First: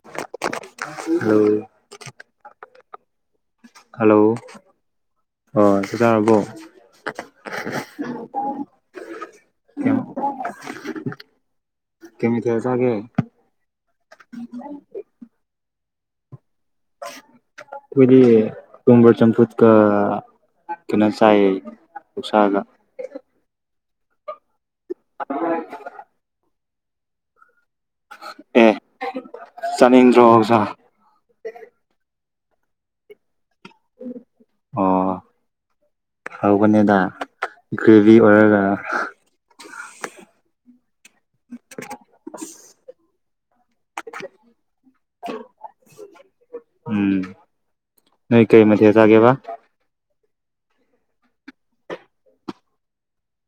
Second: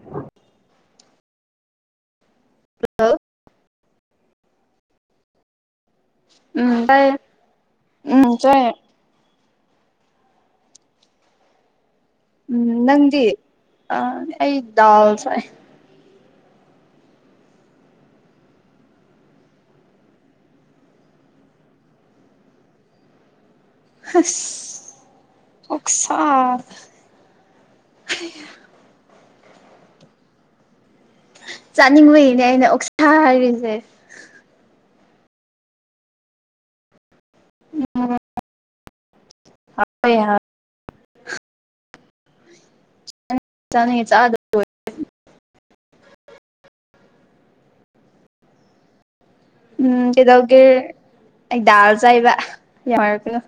ꯍ hello hello ꯍ ꯁꯤꯗꯔꯕꯣ ꯎꯝ ꯇꯥꯏꯌꯦ ꯎꯝ ꯆꯥꯏꯌꯦ ꯀꯩ ꯃꯊꯦꯜ ꯎꯝ ꯆꯥꯒꯦ ꯅꯪꯗꯤ ꯑꯩ ꯗꯥꯜꯁ ꯀꯣꯏꯗꯤ ꯗꯣꯡꯒꯔ ꯆꯝꯄꯨꯗ ꯀ ꯀꯩꯅꯣ ꯆꯥꯏꯌꯦ ꯁꯥꯜꯂ ꯍꯁ ꯑꯣꯛ ꯁꯥꯥ ꯑꯦ ꯆꯥꯅꯤꯡꯗ꯭ꯔꯣ ꯑꫭꯛꯁꯥ ꯆꯥꯅꯤꯡꯕꯩꯅꯦ ꯑꯩꯅ ꯑꯣꯛꯁꯥ ꯍꯥꯏꯔꯤꯁꯦ ꯑꯣ ꯍꯧꯕꯅꯦꯗ ꯒ꯭ꯔꯦꯚꯤ ꯑꯣꯏꯔꯒ ꯍ [unintelligible] ꯆꯥꯅꯤꯡꯉꯦ ꯆꯥꯗ ꯂꯣꯏ ꯎꯝ ꯅꫭꯏ ꯀꯩ ꯃꯊꯦꯜ ꯆꯥꯒꯦꯕ ꯎꯝ ꯀꯩꯗꯧꯒꯤꯔ ꯑꯩꯗꯥꯜ ꯆꯥꯏꯕ ꯌꯥꯝꯉꯔꯅ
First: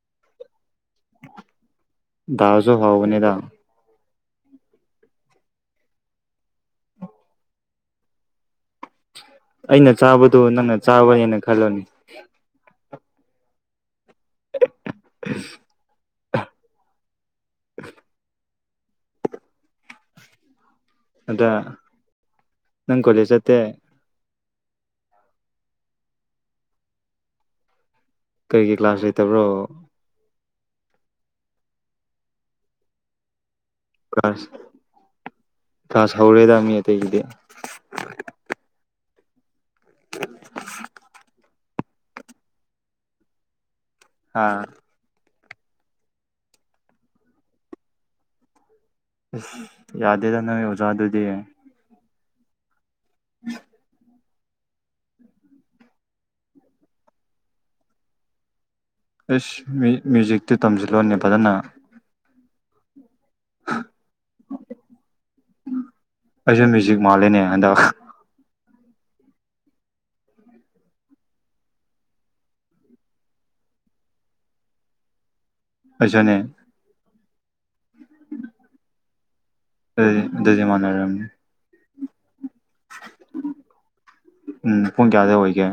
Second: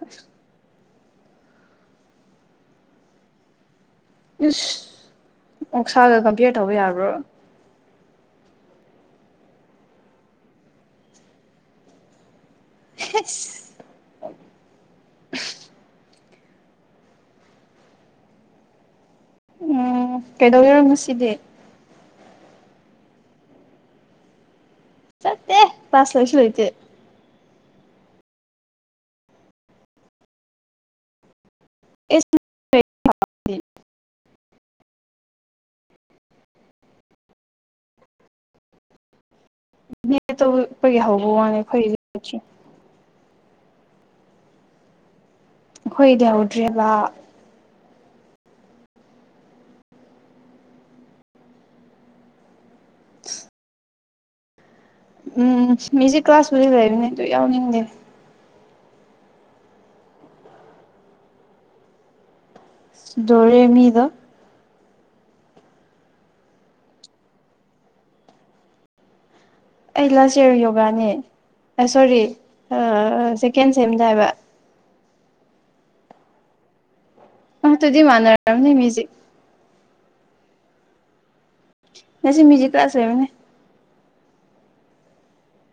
ꯗꯥꯜꯁꯨ ꯍꯥꯎꯕꯅꯦꯗꯥ ꯏꯁ ꯑꯣꯛꯁꯥꯒ ꯀꯝꯄꯤꯌꯔ ꯇꯧꯕ ꯌꯥꯕ꯭ꯔꯣ ꯑꯩꯅ ꯆꯥꯕꯗꯨ ꯅꯪꯅ ꯆꯥꯕꯅꯦꯅ ꯈꯜꯂꫭꯅꯦ [unintelligible] [unintelligible] ꯎꯝ ꯀꯩꯗꯧ ꯔꯤꯔꫭ ꯉꯁꯤ ꯑꯗ꯭ꯔ ꯅꯪ ꯀꯣꯂꯦꯖ ꯆꯠꯇꯦ ꯆꯗꯦ ꯀꯂꯥꯁ ꯂꯩꯁꯨ ꯂꯩꯇꯦ ꯀꯩꯒꯤꯩ ꯀ꯭ꯂꯥꯁ ꯂꯩꯇꯕ꯭ꯔꯣ ꯏꯁ [unintelligible] ꯀꯥꯁ ꯀꯥꯁ ꯍꯧꯔꯦꯗ ꯃꯤ ꯑꯇꯩꯒꯤꯗꯤ ꯃꯤ ꯑꯇꫭꯞꯄꯒꯤ ꯍꯧꯕ ꯋꯥꯅꯦ ꯑꯩꯈꯣꯏꯒꯤꯗꯤ ꯍꯧꯗꯔꯤ ꯑꯥ ꯑꯩꯈꯣꯏꯒꯤꯗꯤ ꯍꯧꯗꯔꯤꯕ ꯌꯥꯗꯦꯗ ꯅꫭꯏ ꯑꯣꯖꯥꯗꯨꯗꯤ [unintelligible] ꯎꯝ ꯃ꯭ꯌꯨꯏꯖꯤꯛ ꯀ꯭ꯂꯥꯁꯕꯨꯨꯗꯤ ꯂꯩꯕꯅꯦ ꯑꯗꯨ ꯌꯥꯎꯅꯤꯡꯗꯦ ꯑꯦꯁ ꯃ꯭ꯌꯨꯏꯖꯤꯛ ꯃꯌꯨ꯭ꯏꯖꯤꯛꯇꯨ ꯇꯝꯁꯤꯜꯂꯣꯅꯦ ꯐꯖꯅ ꯗꯣꯔꯦꯃꯤꯗꯣ ꯑꯩꯁꯨ ꯃ꯭ꯌꯨꯏꯖꯤꯛ ꯃꯥꯜꯂꯤꯅꯦ ꯍꯟꯗꯛ ꯑꯩ ꯂꯧꯁꯦ ꯌꯣꯒꯥꯅꯦ ꯑ ꯁꯣꯔꯤ ꯁꯦꯀꯦꯟ ꯁꯦꯝꯗ ꯍꯥꯏꯕ ꯑꯩꯩꯁꯨꯅꯦ ꯑ ꯑꯗꯨꯗꯤ ꯃꯥꯟꯅꯔꯝꯅꯤ ꯃꯨꯏꯖꯤꯛ ꯑꯗꯨ ꯑꯗꯨꯗꯤ ꯃꯥꯅꯔꯝꯅꯤ ꯉꯁꯤ ꯃꯨꯏꯖꯤꯛ ꯀꯂꯥꯁ ꯂꯩꯕꯅꯦ ꯎꯝ ꯄꯨꯡ ꯀꯌꯥꯗ ꯑꯣꯏꯒꯦ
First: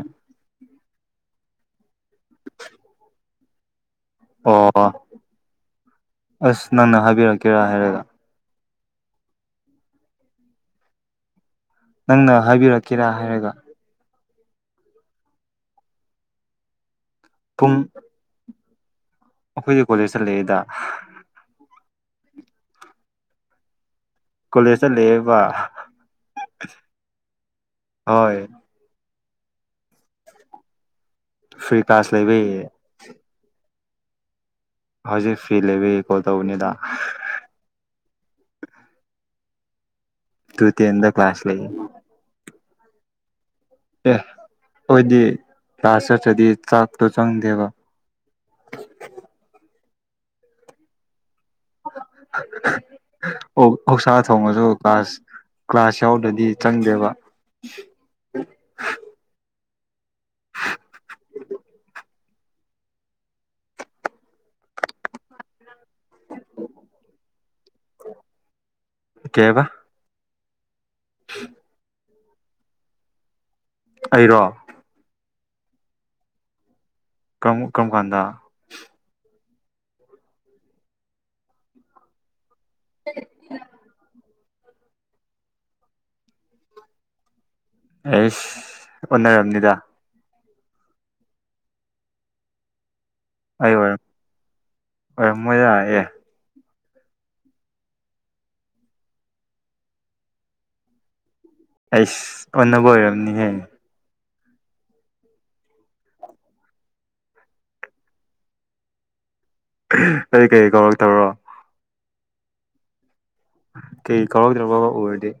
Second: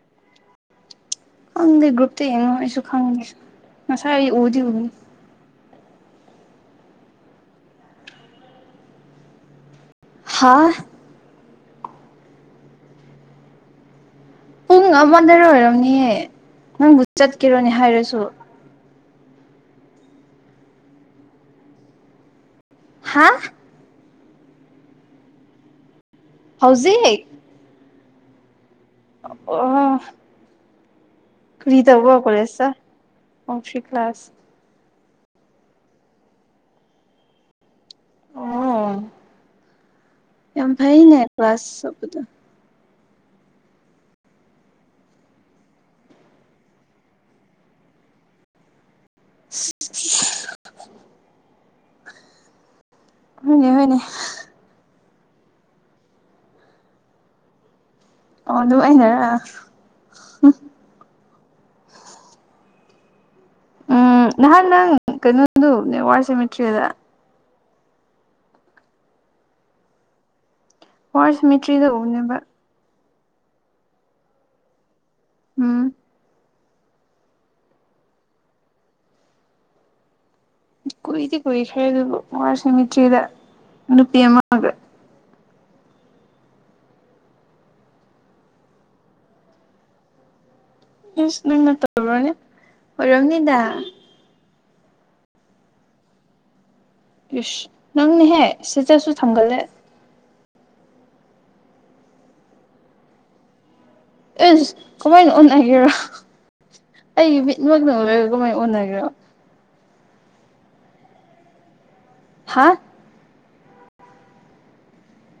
ꯈꯪꯗꯦ ꯒ꯭ꯔꯨꯞꯇ ꯌꯦꯡꯉꯣ ꯑꯩꯁꯨ ꯈꯪꯗꯦ ꯉꯁꯥꯏ ꯑꯩ ꯎꯗꯤ ꯑꯣ ꯎꯕꯅꯤ ꯑꯁ ꯅꯪꯅ ꯍꯥꯏꯕꯤꯔꯛꯀꯦꯔꯥ ꯍꯥꯏꯔꯒ ꯍꯥꯥ ꯅꯪꯅ ꯍꯥꯏꯕꯤꯔꯛꯀꯦꯔꯥ ꯍꯥꯏꯔꯒ ꯄꯨꯡ ꯑꯃꯃꯗ ꯑꯣꯏꯔꯝꯅꯤꯌꯦ ꯅꯪꯕꯨ ꯆꯠꯀꯦꯔꯣꯅꯦ ꯄꯨꯡ ꯍꯥꯏꯔꯁꯨ ꯑꯩꯈꯣꯏꯗꯤ ꯀꯣꯂꯦꯁꯇ ꯂꯩꯌꯦꯗ ꯍꯥ ꯀꯣꯂꯦꯁꯇ ꯂꯩꯌꯦꯕ ꯍꯧꯖꯤꯛ ꯍꯣꯏ ꯑ‌ꯣ ꯐ꯭ꯔꯤ ꯀ꯭ꯔꯤ ꯀ꯭ꯂꯥꯁ ꯇꯧꯕ ꯂꯩꯕꯩ ꯀꯣꯂꯦꯁꯇ ꯑꯣ ꯐ꯭ꯔꯤ ꯀ꯭ꯂꯥꯁ ꯍꯧꯖꯤꯛ ꯐꯤ ꯂꯩꯕꯒꯤ ꯀꯣꯜ ꯇꯧꯕꯅꯤꯗ ꯑꯣ ꯇꯨ ꯌꯥꯝ ꯇꯦꯟꯗ ꯐꯥꯏꯅꯦ ꯂꯩ ꯀ꯭ꯂꯥꯁ ꯁꯞꯄꯨꯗꯤ ꯑꯦ ꯑꯩꯈꫭꯏꯗꯤ ꯂꯥꯁ ꯆꯠꯇꯔꯗꯤ ꯆꯥꯛꯇꯣ ꯆꯪꯗꯦꯕ [unintelligible] ꯍꯣꯏꯅꯦ ꯑꯣ ꯍꯣꯏꯅꯦ ꯑꯣ ꯁꯥꯥ ꯊꯣꯡꯉꯁꯨ ꯀ꯭ꯂꯥꯁ ꯀ꯭ꯂꯥꯁ ꯌꯥꯎꯗ꯭ꯔꯗꯤ ꯆꯪꯗꯦꯕ ꯑꯣ ꯑꯗꯨꯅꯨꯡꯃꯥꯏꯅꯔ [unintelligible] ꯎꯝ ꯅꯍꯥꯟ ꯅꯪ ꯀꯩꯅꯣꯗꯨꯅꯦ ꯋꯥꯔ ꯁꯦꯃꯤꯇ꯭ꯔꯤꯗ ꯑꯣ ꯀꯦꯕ ꯍꯔꯁ ꯃꯦꯇ꯭ꯔꯤꯗ ꯎꯅꯦꯕ ꯑꯩꯔꯣ ꯎꯝ ꯀꯝ ꯀꯔꯝ ꯀꯥꯟꯗ ꯀꯨꯏꯗꯤ ꯀꯨꯏꯈ꯭ꯔꯦ ꯑꯗꯨꯕꯨ ꯋꯥꯔ ꯁꯦꯃꯤꯇ꯭ꯔꯤꯗ ꯅꯨꯄꯤ ꯑꯃꯒ ꯑꯩꯁ ꯑꯣꯟꯅꯔꯕꯅꯤꯗ ꯏꯁ ꯅꯪꯅ ꯇꯧꯨꯔꯣꯅꯦ ꯑꯣꯏꯔꯝꯅꯤ ꯑꯩ ꯑꯣꯏꯔꯝ ꯑꯣꯏꯔꯝ ꯃꯣꯏ ꯂꯥꯛꯑꯦ ꯌꯨꯁ ꯅꯪꯅꯦꯍꯦ ꯁꯤꯗꯠꯁꯨ ꯊꯝꯒꯜꯂꯦ ꯑꯩꯁ ꯑꯣꯟꯅꯕ ꯑꯣꯏꯔꯔꯕꯅꯤꯍꯦ ꯑꯦ ꯀꯃꯥꯏꯅ ꯑꯣꯟꯅꯒꯦꯔꯣ ꯑꯩꯒꯤ ꯃꯤꯠꯃꯛꯇꯪ ꯂꯣꯏꯔꯒ ꯀꯃꯥꯏꯅ ꯑꯣꯟꯅꯒꯦꯔꯣ ꯀꯔꯤ ꯀꯔꯤ ꯀꯧꯔꯛꯇꯕ꯭ꯔꯣ ꯍꯥ ꯀꯩ ꯀꯥꯎꯔꯗ꯭ꯔꯕ ꯑꯣꯏꯔꯗꯤ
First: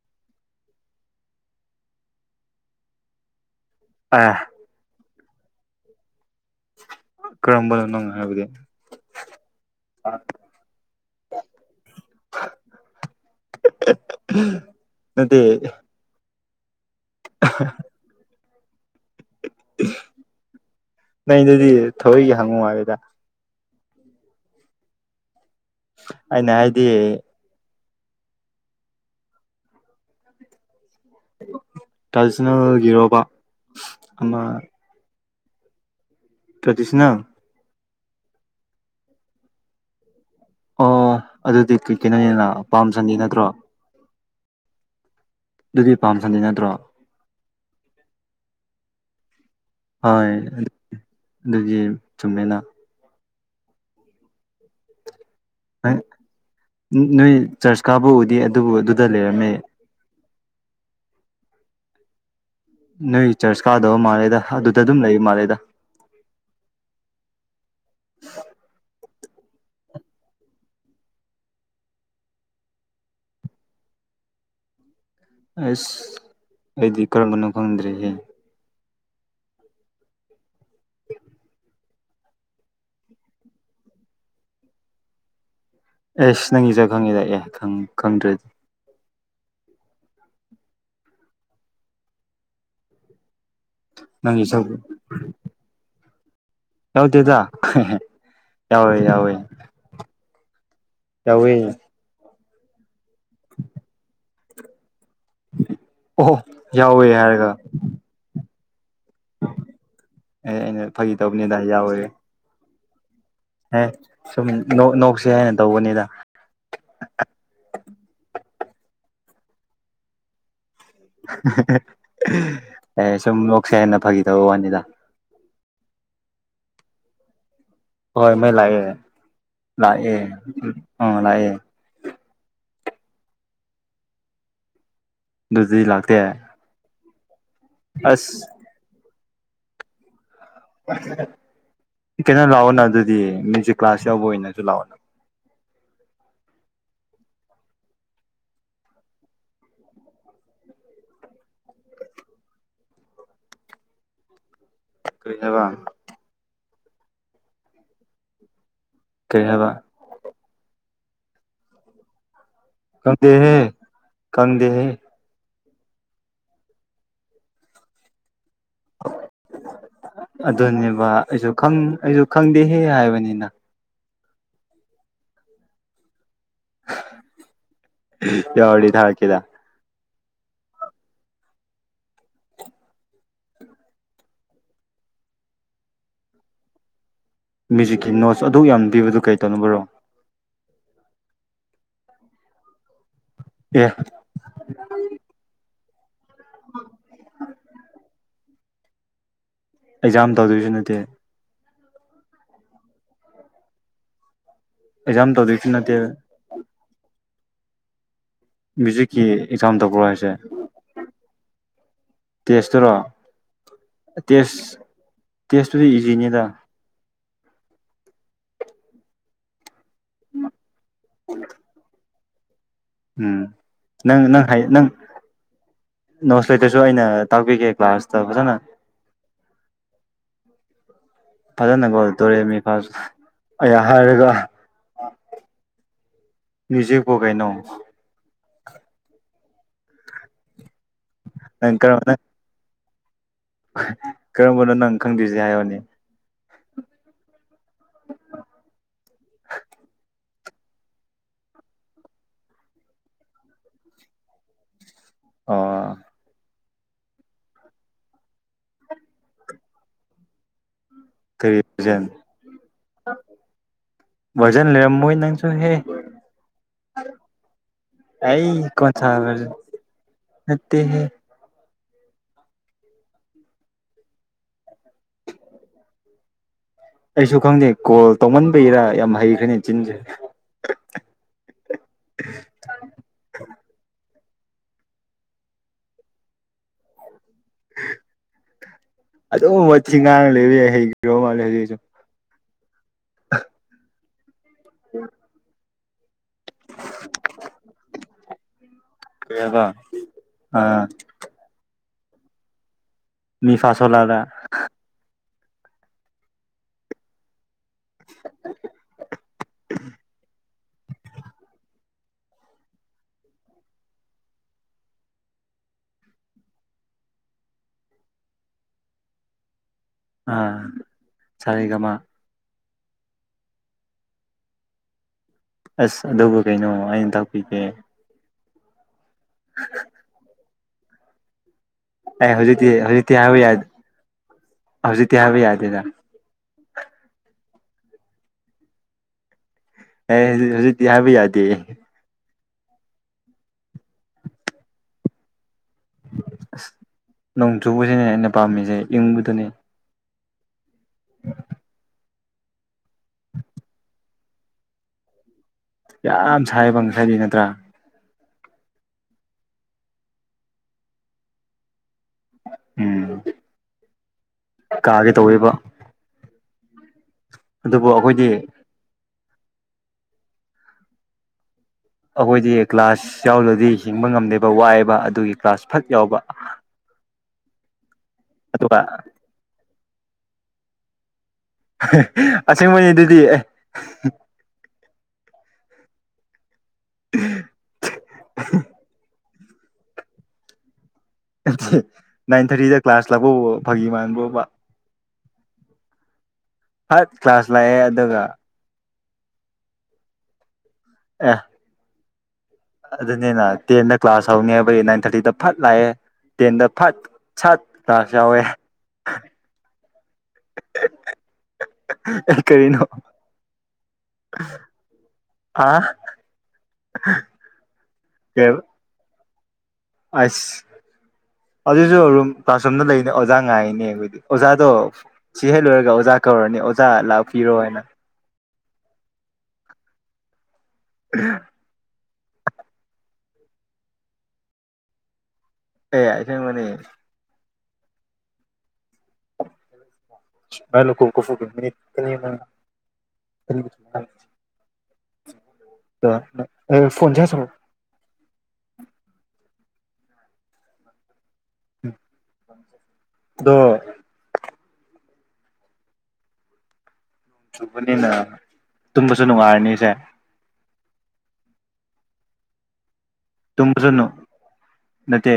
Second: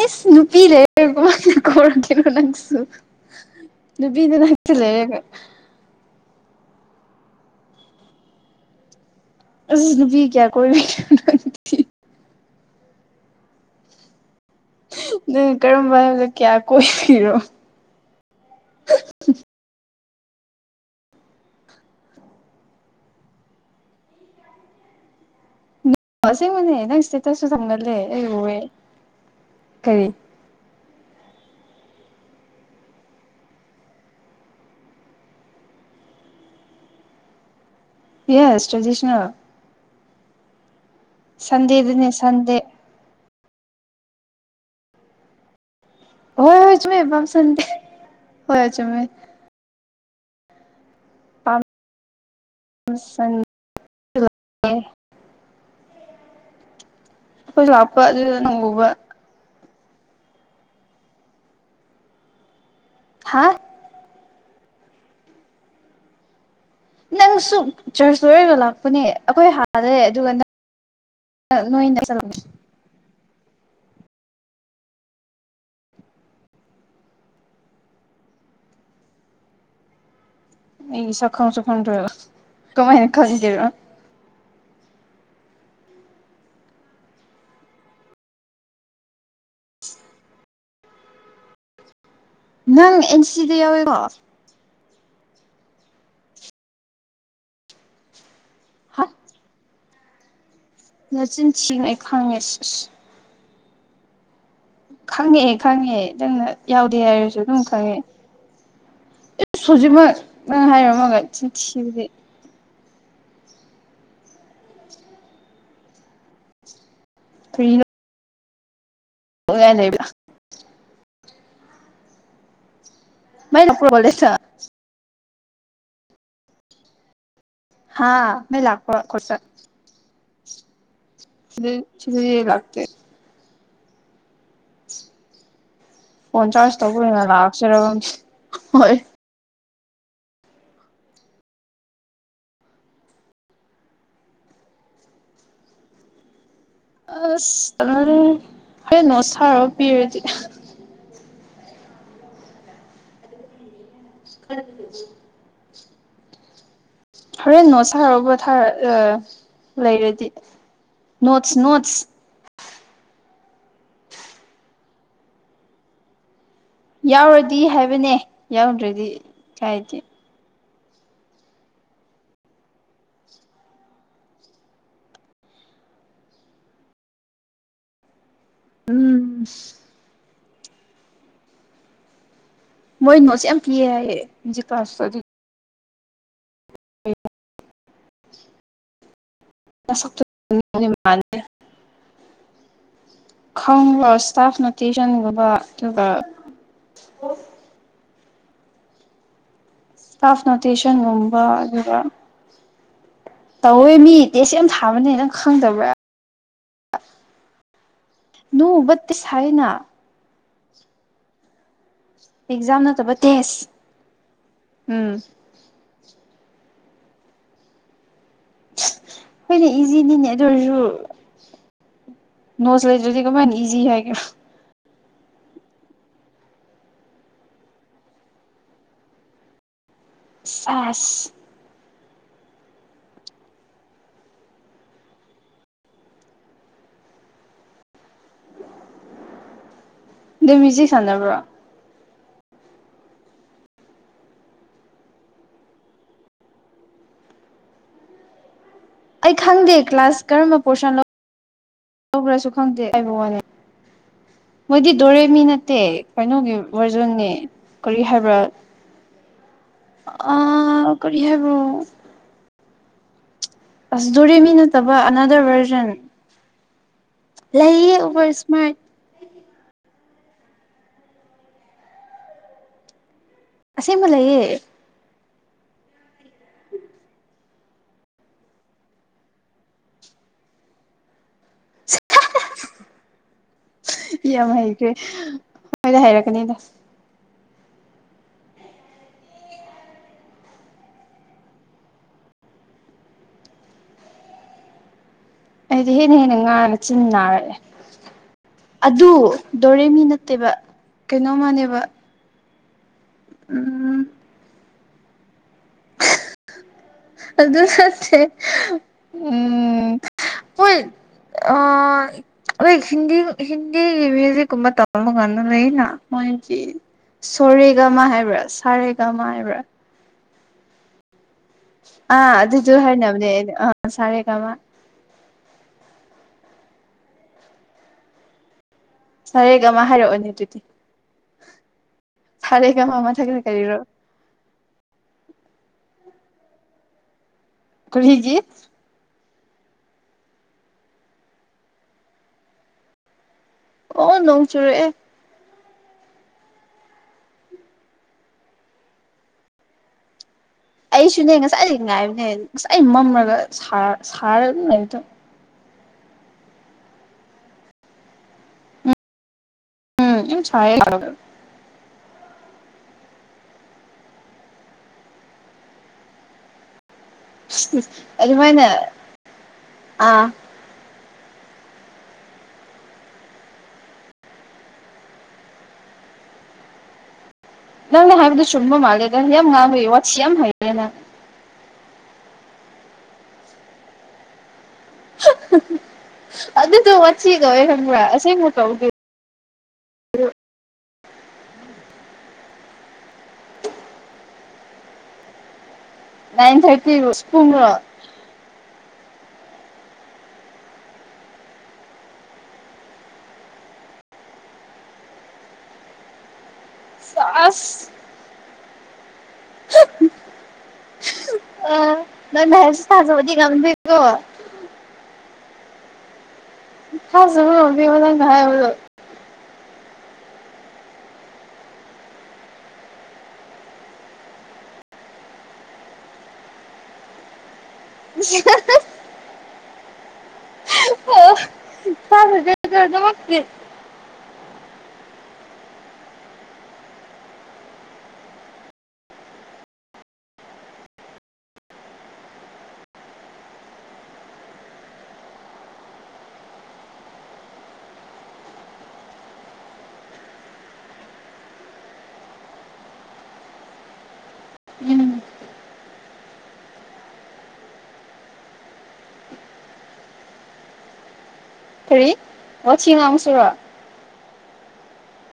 ꯑꯦ ꯅꯨꯄꯤ ꯂꯩꯔ ꯀꯩꯅꯣ ꯅꯪꯁꯨ ꯑꯦ ꯅꯨꯄꯤꯗ ꯅ ꯂꯩ ꯀꯔꯝꯕ ꯂꯅꯣ ꯉꯕꯗꯤ ꯅ ꯐ ꯀꯌꯥ ꯀ ꯎꯝ ꯑꯗꯨ ꯀꯔꯝꯕ ꯍꯥꯏꯕꯗ ꯀꯌꯥ ꯀꯣꯏꯕꯤꯔꯣ ꯍ ꯅ ꯑꯗꯨꯗꯤ ꯊꯣꯔꯏꯒꯤ ꯍꯪꯉꯨ ꯍꯥꯏꯕꯦꯗ ꯑꯩꯅ ꯑꯁꯦꯡꯕꯅꯦ ꯍꯥꯏꯗꯤ ꯅꯪ ꯏꯁꯇꯦꯇꯁꯁꯨ ꯊꯝꯒꯜꯂꯦ ꯑꯩꯔꯨꯋꯦ ꯀꯔꯤ ꯇ꯭ꯔꯥꯗꯤꯁꯅꯦꯜꯒꯤꯔꯣꯕ ꯑꯃ ꯇ꯭ꯔꯗꯤꯁꯅꯪ ꯌꯦꯁ ꯇ꯭ꯔꯦꯗꯤꯁꯅ ꯑꯣ ꯑꯗꯨꯗꯤ ꯁꯟꯗꯦꯗꯅꯦ ꯀꯩꯅꯣꯅꯤꯅ ꯁꯟꯗꯦ ꯄꯥꯝꯁꯟꯗꯤ ꯅꯠꯇ꯭ꯔꯣ ꯑꯗꯨꯗꯤ ꯄꯥꯝꯁꯅꯤ ꯍꯣꯏ ꯅꯠꯇ꯭ꯔꯣ ꯍꯣꯏ ꯆꯨꯝꯃꯦ ꯄꯥꯝ ꯁꯟꯗꯦ ꯍ ꯆ ꯃ ꯍꯣꯏ ꯑꯗꯨꯒꯤ ꯆꯨꯝꯃꯦꯅ ꯎ [unintelligible] ꯅꯣꯏ ꯂꯥꯛꯄ ꯆꯔꯆꯀꯥꯕꯨ ꯎꯗꯦ ꯑꯗꯨꯗ ꯅꯪ ꯑꯗꯨꯕꯨ ꯎꯕ ꯑꯗꯨꯗ ꯂꯩꯔꯝꯃꯦ ꯅꯣꯏ ꯍꯥ ꯆꯔꯆ ꯀꯥꯗꯕ ꯃꯥꯜꯂꯦꯗ ꯑꯗꯨꯗ ꯑꯗꯨꯝ ꯂꯩ ꯃꯥꯜꯂꯦꯗ ꯅꯪ ꯁ ꯆꯔꯆ ꯂꯣꯏꯔꯒ ꯂꯥꯛꯄꯅꯦ ꯑꯩꯈꯣꯏ ꯍꯥꯟꯗꯩ ꯑꯗꯨꯒ ꯅꯪ ꯅꯣꯏꯅꯗ ꯆꯠꯂꯁꯤ ꯑꯁ ꯑꯩꯗꯤ ꯀꯔꯝꯝꯕꯅꯣ ꯈꯪꯗ꯭ꯔꯦꯍꯦ ꯑꯩ ꯁꯈꯣꯡ ꯁꯈꯣꯡꯗꯨ ꯀꯃꯥꯏꯅ ꯈꯟꯗꯦꯔꯣ ꯑꯦꯁ ꯅꯪꯒꯤꯁꯨ ꯈꯪꯉꯦꯔꯥꯛ ꯑꯦ ꯈꯪꯗ꯭ꯔꯗꯤ ꯅꯪ ꯑꯦꯟ ꯁꯤꯗ ꯌꯥꯎꯋꯦꯀꯣ [unintelligible] ꯌꯥꯎꯗꯦꯗ ꯌꯥꯎꯋꯦ ꯍꯥ ꯌꯥꯎꯋꯦ ꯅꯆꯤꯟ ꯌꯥꯎꯋꯦ ꯊꯤꯅꯨ ꯑꯩ ꯈꯪꯉꯦ ꯏꯁ ꯏꯁ ꯈꯪꯉꯦ ꯈꯪꯉꯦ ꯑꯣꯍꯣ ꯅꯪꯅ ꯌꯥꯎꯗꯦ ꯌꯥꯎꯋꯦ ꯍꯥꯏꯔꯁꯨ ꯍꯥꯏꯔꯒ ꯑꯗꯨꯝ ꯈꯪꯉꯦ ꯍꯧꯖꯤꯛꯃꯛ ꯑꯦ ꯅꯪ ꯑꯩꯅ ꯐꯥꯒꯤ ꯍꯥꯏꯔꯝꯃꯒ ꯆꯤꯟ ꯇꯧꯕꯅꯤꯗ ꯊꯤꯕꯗꯤ ꯌꯥꯎꯋꯦ ꯑꯦ ꯁꯨꯝ ꯅꯣꯛꯁꯤ ꯍꯥꯏꯅ ꯇꯧꯕꯅꯤꯗ ꯐ꯭ꯔꯤ [unintelligible] ꯑꯦ ꯁꯨꯝ ꯃꯩ ꯅꯣꯛꯁꯤ ꯂꯥꯛꯄ꯭ꯔꯣ ꯍꯥꯏꯅ ꯐꯥꯒꯤ ꯀꯣꯂꯦꯖꯇ ꯇꯧꯕꯩ ꯋꯥꯅꯤꯗ ꯍꯥ ꯍꯣꯏ ꯃꯩ ꯂꯥꯛꯑꯦ ꯂꯥꯛꯄ꯭ꯔꯣ ꯀꯣꯂꯦꯖꯇ ꯂꯥꯛꯑꯦ ꯎꯝ ꯂꯥꯛꯑꯦ ꯁꯤꯗ ꯁꯤꯗꯗꯤ ꯂꯥꯛꯇꯦ [unintelligible] ꯑꯗꯨꯗꯤ ꯂꯥꯛꯇꯦ ꯆꯥꯔꯁ ꯇꯧꯕ ꯑꯣꯏꯅ ꯂꯥꯛꯁꯦꯔ ꯈꯪꯗꯦ ꯑꯁ ꯍꯣꯏ ꯀꯩꯅꯣ ꯂꯥꯛꯑꯣꯅ ꯑꯗꯨꯗꯤ ꯃ꯭ꯌꯨꯖꯤꯛ ꯀ꯭ꯂꯥꯁ ꯌꯥꯎꯕ ꯑꯣꯏꯅꯁꯨ ꯂꯥꯛꯑꯣ ꯑꯁ [unintelligible] ꯁꯥꯔꯒ ꯄꯤꯔꯗꯤ [unintelligible] [unintelligible] ꯍꯣꯔꯦꯟ ꯅꯣ ꯁꯥꯔꯕ ꯊꯥꯔ ꯀꯔꯤ ꯍꯥꯏꯕ ꯂꯩꯔꯗꯤ ꯅꯣꯠꯁ ꯅꯣꯠꯁ ꯇꯧꯗꯦꯍꯦ ꯀꯪꯗꯦꯍꯦ ꯌꯥꯎꯔꯗꯤ ꯍꯥꯏꯕꯅꯦ ꯌꯥꯎꯗ꯭ꯔꯗꯤ ꯀꯥꯏꯗꯦ ꯑꯗꯨꯅꯦꯕ ꯑꯩꯁꯨ ꯈꯪ ꯑꯩꯁꯨ ꯈꯪꯗꯦꯍꯦ ꯍꯥꯏꯕꯅꯤꯅ ꯌꯥꯎꯔꯗꯤ ꯊꯥꯔꯛꯀꯦꯗ ꯎꯝ ꯃꯣꯏ ꯅꯣꯠꯁ ꯌꯥꯝ ꯄꯤ ꯍꯥꯏꯌꯦ ꯃ꯭ꯌꯨꯖꯤꯛ ꯀ꯭ꯂꯥꯁ ꯑꯗꯨ ꯃ꯭ꯌꯨꯖꯤꯛꯀꯤ ꯅꯣꯠꯁ ꯑꯗꯨꯛ ꯌꯥꯝꯅ ꯄꯤꯕꯗꯨ ꯀꯩ ꯇꯧꯅꯕꯔꯣ [unintelligible] [unintelligible] ꯑꯦ ꯁꯟꯒꯨꯝꯕ ꯑꯗꯨꯒ [unintelligible] ꯑꯦꯛꯖꯥꯝ ꯁ꯭ꯇꯥꯞ ꯇꯧꯗꯣꯏꯁꯨ ꯅꯠꯇꯦ ꯅꯣꯇꯦꯁꯟꯒꯨꯝꯕ ꯑꯗꯨꯒꯨꯝꯕ ꯇꯧꯋꯦꯃꯤ ꯇꯦꯁ ꯌꯥꯝ ꯊꯥꯕꯅꯦ ꯑꯦꯛꯖꯥꯝ ꯅꯪ ꯇꯧꯗꯣꯏꯁꯨ ꯈꯪꯗꯕ꯭ꯔꯥ ꯅꯠꯇꯦ ꯃ꯭ꯌꯨꯖꯤꯛꯀꯤ [unintelligible] [unintelligible] ꯑꯦꯛꯖꯥꯝ ꯇꯦꯁꯇꯨꯔꯣ ꯅꯠꯇꯕ ꯇꯦꯁ ꯇꯦꯁ ꯎꯝ ꯇꯦꯁꯇꯨꯗꯤ ꯏꯖꯤꯅꯤꯗ ꯍꯣꯏꯅꯦ ꯏꯖꯤꯅꯤꯅꯦ ꯑꯗꯨ ꯑꯣꯏꯔꯁꯨꯣ ꯅꯣꯠꯁ ꯂꯩꯇ꯭ꯔꯗꯤ ꯎꯝ ꯀꯃꯥꯏꯅ ꯏꯖꯤ ꯍꯥꯏꯒꯦꯔꯣ ꯅꯪꯅꯪ ꯍꯥꯏ ꯅꯪ ꯅꯣꯠꯁ ꯂꯩꯇ꯭ꯔꯁꯨ ꯑꯩꯅ ꯇꯥꯛꯄꯤꯒꯦ ꯀ꯭ꯂꯥꯁꯇ ꯐꯖꯅ ꯁꯦꯁ ꯐꯖꯅꯒꯣ ꯗꯣꯔꯦꯃꯤ ꯑꯩ ꯍꯥꯏꯔꯒ ꯃ꯭ꯌꯨꯖꯤꯛꯄꯨ ꯀꯩꯅꯣ ꯗꯨꯃ꯭ꯌꯨꯖꯤꯛ ꯁꯥꯟꯅꯕ꯭ꯔꯣ [unintelligible] ꯀꯔꯝꯕꯅꯣ ꯅꯪ ꯈꯪꯗ꯭ꯔꯤꯁꯦ ꯍꯥꯏꯌꯣꯅꯦ ꯑꯩ ꯈꯪꯗꯦ ꯀ꯭ꯂꯥꯁ ꯀꯔꯝꯕ ꯄꯣꯔꯁꯟ ꯂꯧꯈ꯭ꯔꯁꯨ ꯈꯪꯗꯦ ꯋꯥꯅꯤ ꯃꯣꯏꯗꯤ ꯗꯣꯔꯦꯃꯤ ꯑꯣ ꯅꯠꯇꯦ ꯀꯩꯅꯣꯒꯤ ꯚꯔꯖꯟꯅꯤ ꯀꯔꯤ ꯍꯥꯏꯕ꯭ꯔꯥ ꯑ [unintelligible] ꯑꯁ ꯗꯣꯔꯦꯃꯤ ꯚꯔꯖꯟ ꯅꯠꯇꯕ ꯂꯩꯔꯝꯃꯣꯏ ꯑꯅꯥꯗꯔ ꯅꯪꯁꯨꯍꯦ ꯚꯔꯖꯟ ꯂꯩꯌꯦ ꯑꯣꯚꯔ ꯏꯁꯃꯥꯔꯠ [unintelligible] [unintelligible] ꯑꯁꯦꯡꯕ ꯂꯩꯌꯦ ꯑꯩꯁꯨ ꯈꯪꯗꯦ ꯀꯣꯜ ꯇꯧꯃꯟꯕꯩꯔꯥ ꯌꯥꯝ ꯍꯩꯈ꯭ꯔꯦꯅꯦ ꯆꯤꯟꯁꯦ ꯌꯥꯝ ꯍꯩꯈ꯭ꯔꯦ ꯃꯣꯏꯗ [unintelligible] ꯍꯩꯔꯛꯀꯅꯤꯗ ꯑꯗꯨꯝ ꯋꯥꯊꯤ ꯉꯥꯡ ꯂꯩꯔꯦ [unintelligible] ꯌꯥꯏ ꯍꯩꯈ꯭ꯔꯥꯃꯥꯜꯂꯦ ꯍꯧꯖꯤꯛꯁꯨ [unintelligible] ꯎꯝ [unintelligible] ꯑꯩꯗꯤ ꯍꯦꯟꯅ ꯍ‌ꯦꯟꯅ ꯉꯥꯡ ꯆꯤꯟ ꯅꯥꯔꯛꯑ‌ꯦ ꯑꯗꯨ ꯀꯩ ꯍꯥꯏꯕ ꯗꯣꯔꯦꯃꯤ ꯅꯠꯇꯦꯕ ꯑꯥ ꯀꯩꯅꯣꯝꯃꯥꯟꯅꯦꯕ ꯃꯤ ꯐꯥꯁꯣ ꯂꯥꯂꯥ ꯑꯗꯨ ꯅꯠꯇ‌ꯦ ꯎꯝ [unintelligible] ꯑꯥ [unintelligible] ꯑꯣꯏ ꯍꯤꯟ ꯍꯤꯟꯗꯤ ꯃ꯭ꯌꯨꯖꯤꯛꯀꯨꯝꯕ ꯇꯝꯕꯀꯥꯟ ꯂꯩꯅ ꯃꯣꯏꯖꯤ [unintelligible] ꯁꯣꯔꯦꯒꯝꯃ ꯍꯥꯏꯕ꯭ꯔꯥ ꯁꯥꯔꯦꯒꯥꯝꯃ ꯍꯥꯏꯕ꯭ꯔꯥ ꯑꯥ ꯁꯥꯔꯦꯒꯃꯥ ꯑ ꯑꯗꯨꯗꯨ ꯍꯥꯏꯅꯕꯅꯦ ꯑ ꯁꯔꯦꯒꯝꯃ ꯑꯁ ꯑꯗꯨꯕꯨ ꯀꯩꯅꯣ ꯑꯩꯅ ꯇꯥꯛꯄꯤꯕꯒ‌ ꯁꯥꯔꯦꯒꯥꯝꯃ ꯍꯥꯏꯔꯛꯑꯣꯅꯦ ꯑꯗꯨꯗꯤ ꯑ‌ꯦ ꯍꯧꯖꯤꯛꯇꯤ ꯁꯥꯔꯦꯒꯃꯥ ꯍꯧꯖꯤꯛꯇꯤ ꯃꯊꯛꯇ ꯍꯥꯏꯕ ꯌꯥꯗꯦ ꯀꯔꯤꯔꯣ ꯍꯧꯖꯤꯛꯇꯤ ꯍꯥꯏꯕ ꯌꯥꯗꯦꯗ ꯀꯔꯤꯒꯤ ꯑ‌ꯦ ꯍꯧꯖꯤꯛ ꯍꯧꯖꯤꯛꯇꯤ ꯍꯥꯏꯕ ꯌꯥꯗꯦ ꯑꯣ ꯅꯣꯡ ꯆꯨꯔꯛꯑꯦ ꯑꯁ ꯅꯣꯡ ꯆꯨꯕꯁꯤꯅꯦ ꯑꯩꯅ ꯄꯥꯝꯃꯤꯁꯦ ꯏꯪꯕꯗꯨꯅꯦ ꯑꯩꯁꯨꯅꯦ ꯉꯁꯥꯏꯗꯒꯤ ꯉꯥꯏꯕꯅꯦ ꯉꯁꯥꯏ ꯃꯝꯔꯒ ꯁꯥꯔ ꯑꯗꯨꯝ ꯂꯩꯕꯗꯣ ꯌꯥꯝ ꯁꯥꯏꯕ ꯉꯁꯥꯏꯗꯩ ꯅꯠꯇ꯭ꯔꯥ ꯎꯝ ꯎꯝ ꯁꯥꯢꯌꯦ [unintelligible] ꯎꯝ ꯀꯥꯒꯦ ꯇꯧꯋꯦꯕ ꯑꯗꯨꯕꯨ ꯑꯩꯈꯣꯏꯗꯤ ꯑꯗꯨꯃꯥꯏꯅ ꯑꯥ ꯑꯩꯈꯣꯏꯗꯤ ꯀ꯭ꯂꯥꯁ ꯌꯥꯎꯗꯔꯗꯤ ꯍꯤꯡꯕ ꯉꯝꯗꯦꯕ ꯋꯥꯏꯑꯦꯕ ꯑꯗꯨꯒꯤ ꯀ꯭ꯂꯥꯁ ꯐꯠ ꯌꯥꯎꯕ ꯅꯪꯅ ꯍꯥꯏꯕꯗꯨ ꯆꯨꯝꯕ ꯑꯗꯨꯒ ꯃꯥꯜꯂꯦ ꯅꯪ ꯌꯥꯝ ꯉꯥꯡꯕꯒꯤ ꯋꯥꯠꯊꯤ ꯌꯥꯝ ꯍꯩꯔꯦ ꯅꯪ ꯑꯁꯦꯡꯕꯅꯤ ꯑꯗꯨꯗꯤ ꯑꯦ ꯑꯗꯨꯗꯣ ꯋꯥꯊꯤ ꯀꯧꯋꯦ ꯈꯪꯕ꯭ꯔꯥ ꯑꯁꯦꯡꯕ ꯀꯧꯗꯦ ꯅꯥꯏꯟ ꯊꯥꯔꯤꯗ ꯀ꯭ꯂꯥꯁ ꯂꯥꯛꯄꯕꯨ ꯐꯥꯒꯤ ꯃꯥꯟꯕ꯭ꯔꯣꯕ ꯅꯥꯏꯟ ꯊꯥꯔꯇꯤꯕꯨ ꯐꯠ ꯀ꯭ꯂꯥꯁ ꯄꯨꯡꯂꯣ ꯂꯥꯛꯑꯦ ꯑꯗꯨꯒ ꯑ‌ꯦ ꯑꯗꯨꯅꯤꯅ ꯇꯦꯟꯗ ꯀ꯭ꯂꯥꯁ ꯍꯧꯅꯤ ꯍꯥꯏꯕꯗꯤ ꯅꯥꯏꯟ ꯊꯥꯔꯇꯤꯗ ꯐꯠ ꯂꯥꯛꯑꯦ ꯇꯦꯟꯗ ꯐꯠ ꯁꯠ ꯀ꯭ꯂꯥꯁ ꯌꯥꯎꯑꯦ ꯑ ꯑꯦ ꯅꯪꯅ ꯀꯔꯤꯅꯣ ꯍꯥꯢꯕꯁꯤ ꯊꯥꯖꯕꯗꯤ ꯉꯝꯗꯦꯀꯣ ꯑꯥ ꯊꯥꯖꯕ ꯉꯝꯗꯦꯕ ꯅꯪꯅ ꯍꯥꯢꯕꯗꯨ ꯑꯩꯁ ꯑꯗꯨꯁꯨ ꯔꯨꯝ ꯀ꯭ꯂꯥꯁꯔꯨꯝꯗ ꯂꯩꯔꯤꯅꯤ ꯑꯣꯖꯥ ꯉꯥꯏꯔꯤꯅꯦ ꯑꯩꯈꯣꯏꯗꯤ ꯑꯣꯖꯥꯗꯣ ꯁꯤ ꯍꯦꯛ ꯂꯣꯏꯔꯒ ꯑꯣꯖꯥ ꯀꯧꯔꯅꯤ ꯑꯣꯖꯥ ꯂꯥꯛꯄꯤꯔꯣ ꯍꯥꯏꯅ [unintelligible] [unintelligible] ꯐꯕ [unintelligible] ꯖꯔꯗꯕꯦ [unintelligible] ꯑꯦ ꯑꯁꯦꯡꯕꯅꯤ ꯃꯣ ꯀ ꯐ [unintelligible] ꯐꯣꯟꯣꯟ ꯆ ꯁ [unintelligible] ꯑꯗꫭ ꯎꯝ ꯆꯨꯕꯅꯤꯅ ꯇꯨꯝꯕꯁꯨ ꯅꯨꯡꯉꯥꯏꯔꯅꯤꯁꯦ ꯐꯔꯤ ꯑꯣ ꯁꯤ ꯉꯥꯡꯁꯨꯨꯔ ꯣ ꯅꯠꯇꯦ